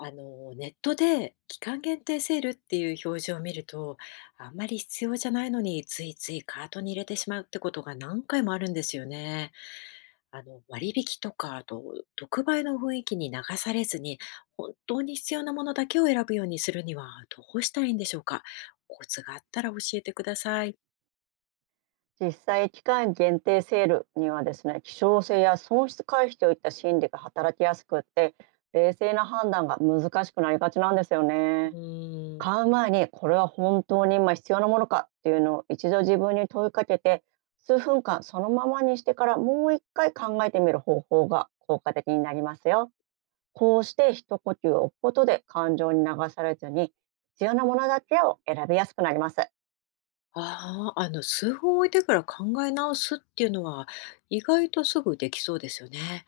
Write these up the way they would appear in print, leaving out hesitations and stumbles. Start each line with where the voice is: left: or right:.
left: ネットで期間限定セールっていう表示を見ると、あんまり必要じゃないのについついカートに入れてしまうってことが何回もあるんですよね。割引とか、あと、特売の雰囲気に流されずに、本当に必要なものだけを選ぶようにするにはどうしたらいいんでしょうか。コツがあったら教えてください。
right: 実際、期間限定セールにはですね、希少性や損失回避といった心理が働きやすくって、冷静な判断が難しくなりがちなんですよね。
left: うーん。
right: 買う前にこれは本当に今必要なものかっていうのを一度自分に問いかけて、数分間そのままにしてからもう一回考えてみる方法が効果的になりますよ。こうして一呼吸を置くことで感情に流されずに必要なものだけを選びやすくなります。
left: ああ、数分置いてから考え直すっていうのは意外とすぐできそうですよね。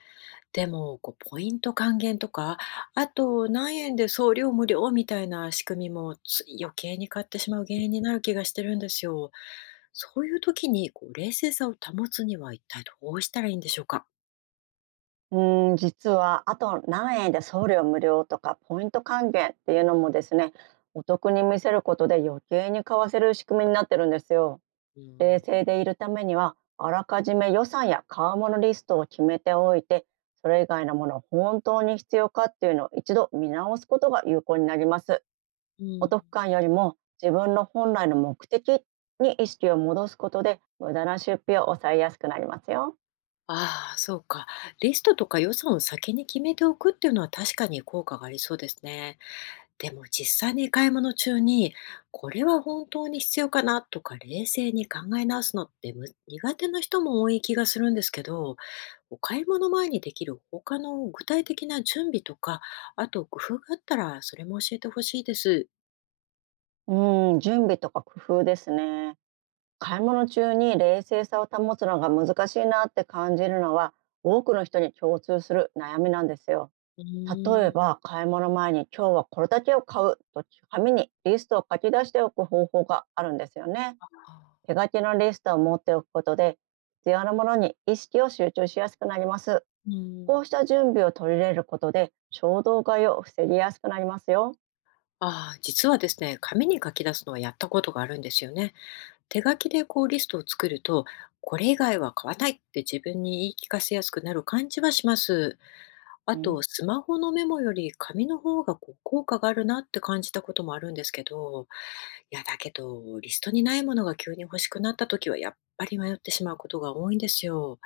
left: でも、こうポイント還元とか、あと何円で送料無料みたいな仕組みもつい余計に買ってしまう原因になる気がしてるんですよ。そういう時にこう冷静さを保つには一体どうしたらいいんでしょうか？
right: うーん、実はあと何円で送料無料とかポイント還元っていうのもですね、お得に見せることで余計に買わせる仕組みになってるんですよ。
left: う
right: 冷
left: ん、
right: 静でいるためには、あらかじめ予算や買い物リストを決めておいて、それ以外のものを本当に必要かっていうのを一度見直すことが有効になります。
left: う
right: お
left: ん。
right: 得感よりも自分の本来の目的に意識を戻すことで、無駄な出費を抑えやすくなりますよ。
left: ああ、そうか。リストとか予算を先に決めておくっていうのは確かに効果がありそうですね。でも実際に買い物中に、これは本当に必要かなとか冷静に考え直すのって苦手な人も多い気がするんですけど、お買い物前にできる他の具体的な準備とか、あと工夫があったらそれも教えてほしいです。
right: うん、準備とか工夫ですね。買い物中に冷静さを保つのが難しいなって感じるのは、多くの人に共通する悩みなんですよ。
left: う
right: 例え
left: ーん。
right: ば、買い物前に今日はこれだけを買うと紙にリストを書き出しておく方法があるんですよね。手書きのリストを持っておくことで、必要なものに意識を集中しやすくなります。
left: うー
right: こうし
left: ん。
right: た準備を取り入れることで、衝動買いを防ぎやすくなりますよ。
left: ああ、実はですね、紙に書き出すのはやったことがあるんですよね。手書きでこうリストを作ると、これ以外は買わないって自分に言い聞かせやすくなる感じはします。あ
right: う
left: と、
right: ん。
left: スマホのメモより紙の方がこう効果があるなって感じたこともあるんですけど、いや、だけど、リストにないものが急に欲しくなった時は、やっぱり迷ってしまうことが多いんですよ。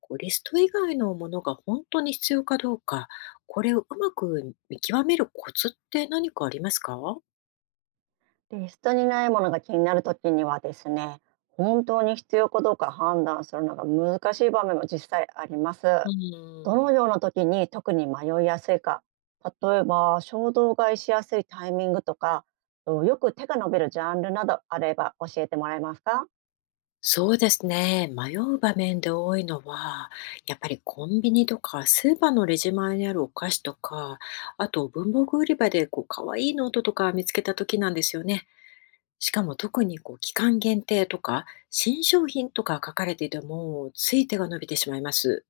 left: こうリスト以外のものが本当に必要かどうか、これをうまく見極めるコツって何かありますか？
right: テストにないものが気になる時にはですね、本当に必要かどうか判断するのが難しい場面も実際あります。
left: う
right: ど
left: ん。
right: のような時に特に迷いやすいか、例えば衝動買いしやすいタイミングとか、とよく手が伸びるジャンルなどあれば教えてもらえますか？
left: そうですね。迷う場面で多いのは、やっぱりコンビニとかスーパーのレジ前にあるお菓子とか、あと文房具売り場でこう可愛いノートとか見つけた時なんですよね。しかも特にこう期間限定とか新商品とか書かれていてもつい手が伸びてしまいます。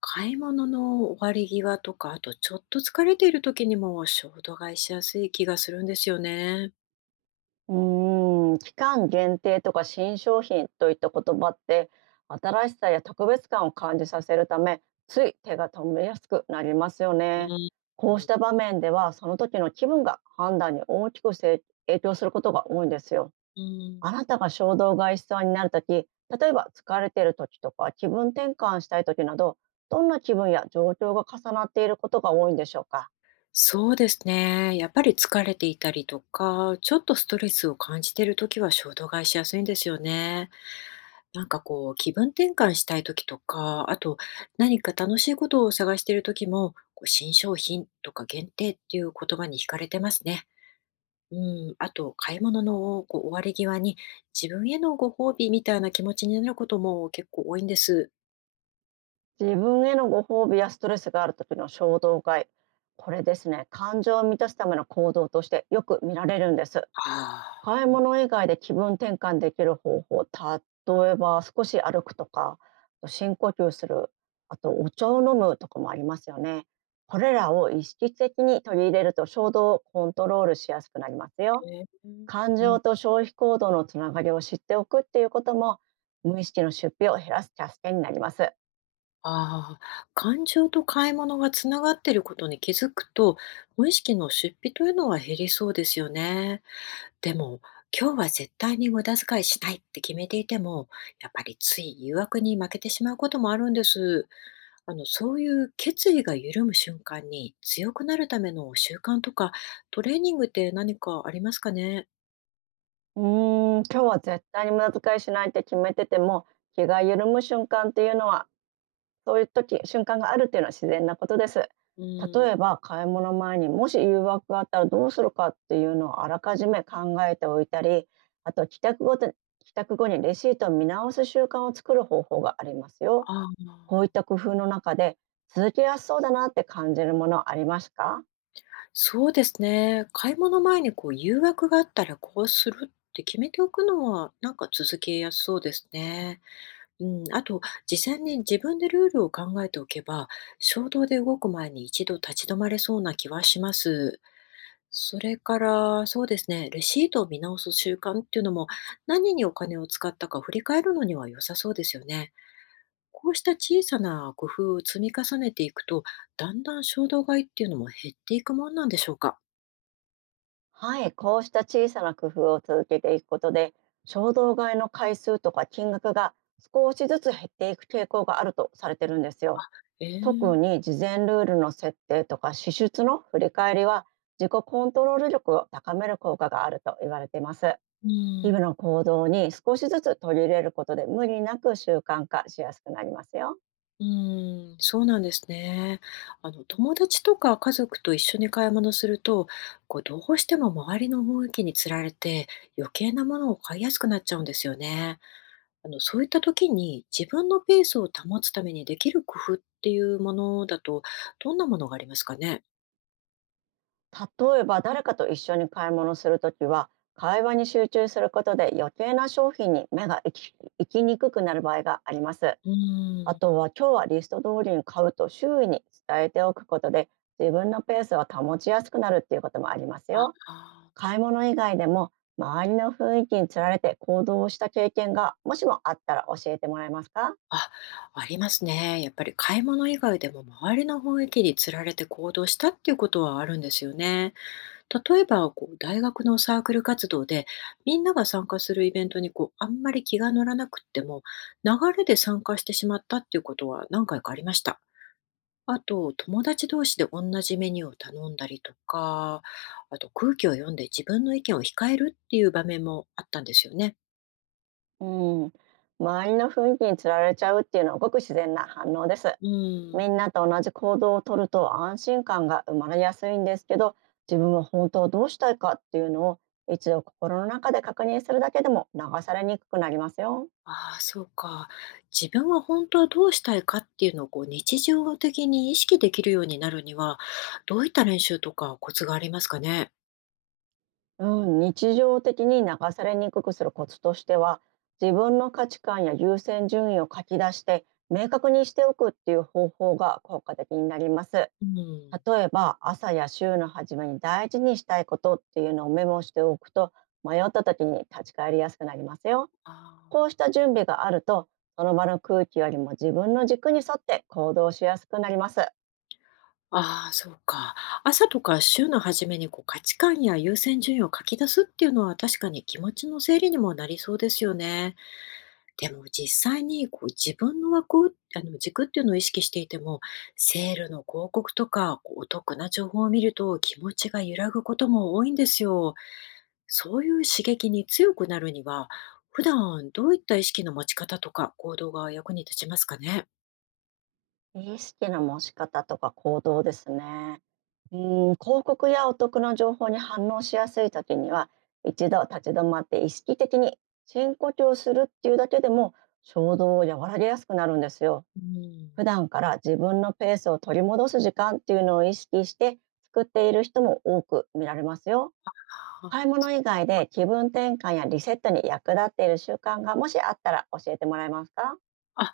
left: 買い物の終わり際とか、あとちょっと疲れている時にも衝動買いしやすい気がするんですよね。
right: うーん、期間限定とか新商品といった言葉って、新しさや特別感を感じさせるため、つい手が止めやすくなりますよ
left: う
right: ね。
left: ん。
right: こう
left: う
right: した
left: ん。
right: 場面では、その時の気分が判断に大きく影響することが多いんですよ。
left: うん。
right: あなたが衝動買いしそうになる時、例えば疲れている時とか気分転換したい時など、どんな気分や状況が重なっていることが多いんでしょうか？
left: そうですね。やっぱり疲れていたりとか、ちょっとストレスを感じているときは衝動買いしやすいんですよね。なんかこう、気分転換したいときとか、あと何か楽しいことを探しているときも、こう新商品とか限定っていう言葉に惹かれてますね。うん、あと、買い物のこう終わり際に自分へのご褒美みたいな気持ちになることも結構多いんです。
right: 自分へのご褒美やストレスがある時の衝動買い。これですね、感情を満たすための行動としてよく見られるんです。
left: あ
right: 買い
left: あ。
right: 物以外で気分転換できる方法、例えば少し歩くとか、深呼吸する、あとお茶を飲むとかもありますよね。これらを意識的に取り入れると衝動をコントロールしやすくなりますよ。
left: うん。
right: 感情と消費行動のつながりを知っておくっていうことも、無意識の出費を減らす助けになります。
left: ああ、感情と買い物がつながっていることに気づくと、無意識の出費というのは減りそうですよね。でも、今日は絶対に無駄遣いしないって決めていても、やっぱりつい誘惑に負けてしまうこともあるんです。そういう決意が緩む瞬間に強くなるための習慣とか、トレーニングって何かありますかね？
right: うーん、今日は絶対に無駄遣いしないって決めてても、気が緩む瞬間っていうのは、そういう時、瞬間があるっていうのは自然なことです。
left: うん。
right: 例えば、買い物前にもし誘惑があったらどうするかっていうのをあらかじめ考えておいたり、あと帰宅後にレシートを見直す習慣を作る方法がありますよ。
left: あ
right: こういっ
left: あ。
right: た工夫の中で、続けやすそうだなって感じるものありますか？
left: そうですね。買い物前にこう誘惑があったらこうするって決めておくのはなんか続けやすそうですね。うん、あと事前に自分でルールを考えておけば衝動で動く前に一度立ち止まれそうな気はします。それからそうですね、レシートを見直す習慣っていうのも何にお金を使ったか振り返るのには良さそうですよね。こうした小さな工夫を積み重ねていくとだんだん衝動買いっていうのも減っていくもんなんでしょうか。
right: はい、こうした小さな工夫を続けていくことで、衝動買いの回数とか金額が少しずつ減っていく傾向があるとされてるんですよ。
left: え
right: 特
left: え、
right: に事前ルールの設定とか支出の振り返りは、自己コントロール力を高める効果があると言われています。
left: う
right: 日
left: ん、
right: 々の行動に少しずつ取り入れることで、無理なく習慣化しやすくなりますよ。
left: うん、そうなんですね。友達とか家族と一緒に買い物すると、こう、どうしても周りの雰囲気につられて、余計なものを買いやすくなっちゃうんですよね。そういった時に自分のペースを保つためにできる工夫っていうものだと、どんなものがありますかね？
right: 例えば誰かと一緒に買い物するときは、会話に集中することで余計な商品に目が行きにくくなる場合があります。
left: う
right: あ
left: ん。
right: とは今日はリスト通りに買うと周囲に伝えておくことで、自分のペースを保ちやすくなるっていうこともあります
left: あ、
right: よ。
left: あ、
right: 買い物以外でも、周りの雰囲気につられて行動をした経験がもしもあったら教えてもらえますか？
left: あ、ありますね。やっぱり買い物以外でも周りの雰囲気につられて行動したっていうことはあるんですよね。例えば、こう、大学のサークル活動で、みんなが参加するイベントに、こう、あんまり気が乗らなくっても、流れで参加してしまったっていうことは何回かありました。あと、友達同士で同じメニューを頼んだりとか、あと空気を読んで自分の意見を控えるっていう場面もあったんですよね。
right: うん。周りの雰囲気につられちゃうっていうのはごく自然な反応です。
left: うん。
right: みんなと同じ行動をとると安心感が生まれやすいんですけど、自分は本当はどうしたいかっていうのを一度心の中で確認するだけでも流されにくくなりますよ。
left: ああ、そうか。自分は本当はどうしたいかっていうのをこう日常的に意識できるようになるには、どういった練習とかコツがありますかね。
right: うん、日常的に流されにくくするコツとしては、自分の価値観や優先順位を書き出して明確にしておくっていう方法が効果的になります。
left: うん。
right: 例えば朝や週の初めに大事にしたいことっていうのをメモしておくと、迷った時に立ち返りやすくなりますよ。
left: あ
right: こうした準備があると、その場の空気よりも自分の軸に沿って行動しやすくなります。
left: あ、ああ、そうか。朝とか週の初めにこう価値観や優先順位を書き出すっていうのは確かに気持ちの整理にもなりそうですよね。でも実際にこう自分の枠、軸っていうのを意識していても、セールの広告とかこうお得な情報を見ると気持ちが揺らぐことも多いんですよ。そういう刺激に強くなるには、普段どういった意識の持ち方とか行動が役に立ちますかね。
right: 意識の持ち方とか行動ですね。うん、広告やお得な情報に反応しやすい時には、一度立ち止まって意識的に深呼吸をするっていうだけでも衝動を和らげやすくなるんですよ。
left: うん。
right: 普段から自分のペースを取り戻す時間っていうのを意識して作っている人も多く見られますよ。買い物以外で気分転換やリセットに役立っている習慣がもしあったら教えてもらえますか？
left: あ、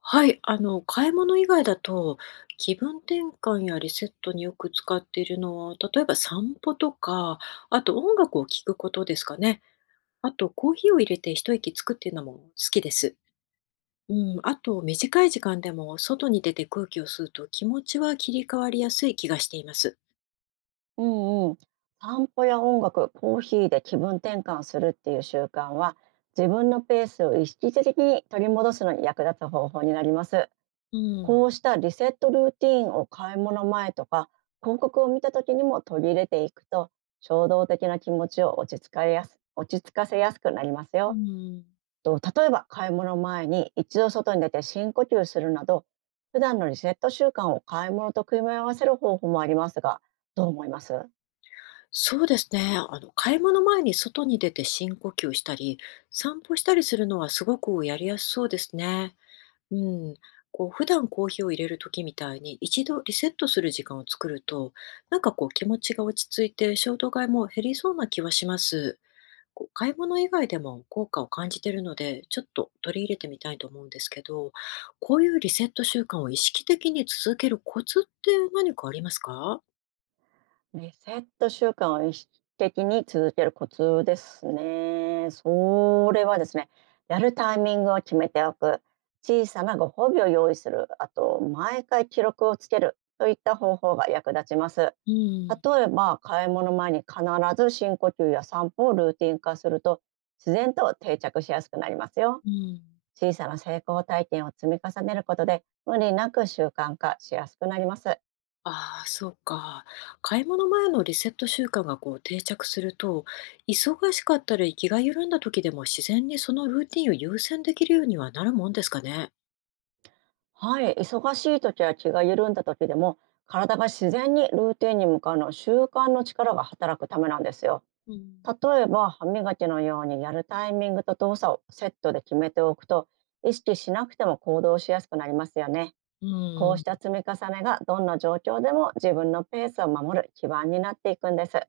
left: はい。買い物以外だと、気分転換やリセットによく使っているのは、例えば散歩とか、あと音楽を聴くことですかね。あと、コーヒーを入れて一息つくっていうのも好きです。うん、あと、短い時間でも外に出て空気を吸うと気持ちは切り替わりやすい気がしています。
right: うんうん。散歩や音楽、コーヒーで気分転換するっていう習慣は、自分のペースを意識的に取り戻すのに役立つ方法になります。
left: うん。
right: こうしたリセットルーティーンを買い物前とか広告を見た時にも取り入れていくと、衝動的な気持ちを落ち着かせやすくなります
left: う
right: よ。
left: ん、
right: と、例えば買い物前に一度外に出て深呼吸するなど、普段のリセット習慣を買い物と組み合わせる方法もありますが、どう思います？
left: そうですね。買い物前に外に出て深呼吸したり、散歩したりするのはすごくやりやすそうですね。うん、こう普段コーヒーを入れる時みたいに一度リセットする時間を作るとなんかこう気持ちが落ち着いて衝動買いも減りそうな気はします。こう買い物以外でも効果を感じているのでちょっと取り入れてみたいと思うんですけどこういうリセット習慣を意識的に続けるコツって何かありますか？
right: リセット習慣を意識的に続けるコツですね。それはですね、やるタイミングを決めておく、小さなご褒美を用意する、あと、毎回記録をつけるといった方法が役立ちます。
left: うん、
right: 例えば、買い物前に必ず深呼吸や散歩をルーティン化すると、自然と定着しやすくなりますよ。
left: うん。
right: 小さな成功体験を積み重ねることで、無理なく習慣化しやすくなります。
left: ああ、そうか。買い物前のリセット習慣がこう定着すると、忙しかったり気が緩んだ時でも自然にそのルーティンを優先できるようにはなるもんですかね。
right: はい、忙しい時や気が緩んだ時でも、体が自然にルーティンに向かうのは習慣の力が働くためなんですよ。
left: うん、
right: 例えば歯磨きのようにやるタイミングと動作をセットで決めておくと、意識しなくても行動しやすくなりますよね。こ
left: う
right: うした
left: ん。
right: 積み重ねがどんな状況でも自分のペースを守る基盤になっていくんです。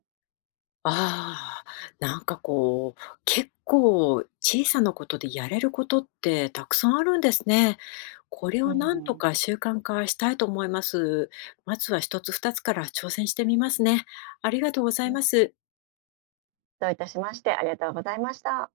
left: ああ、なんかこう、結構小さなことでやれることってたくさんあるんですね。これ
right: う
left: をなんと
right: ん、
left: か習慣化したいと思います。まずは一つ二つから挑戦してみますね。ありがとうございます。
right: どういたしまして。ありがとうございました。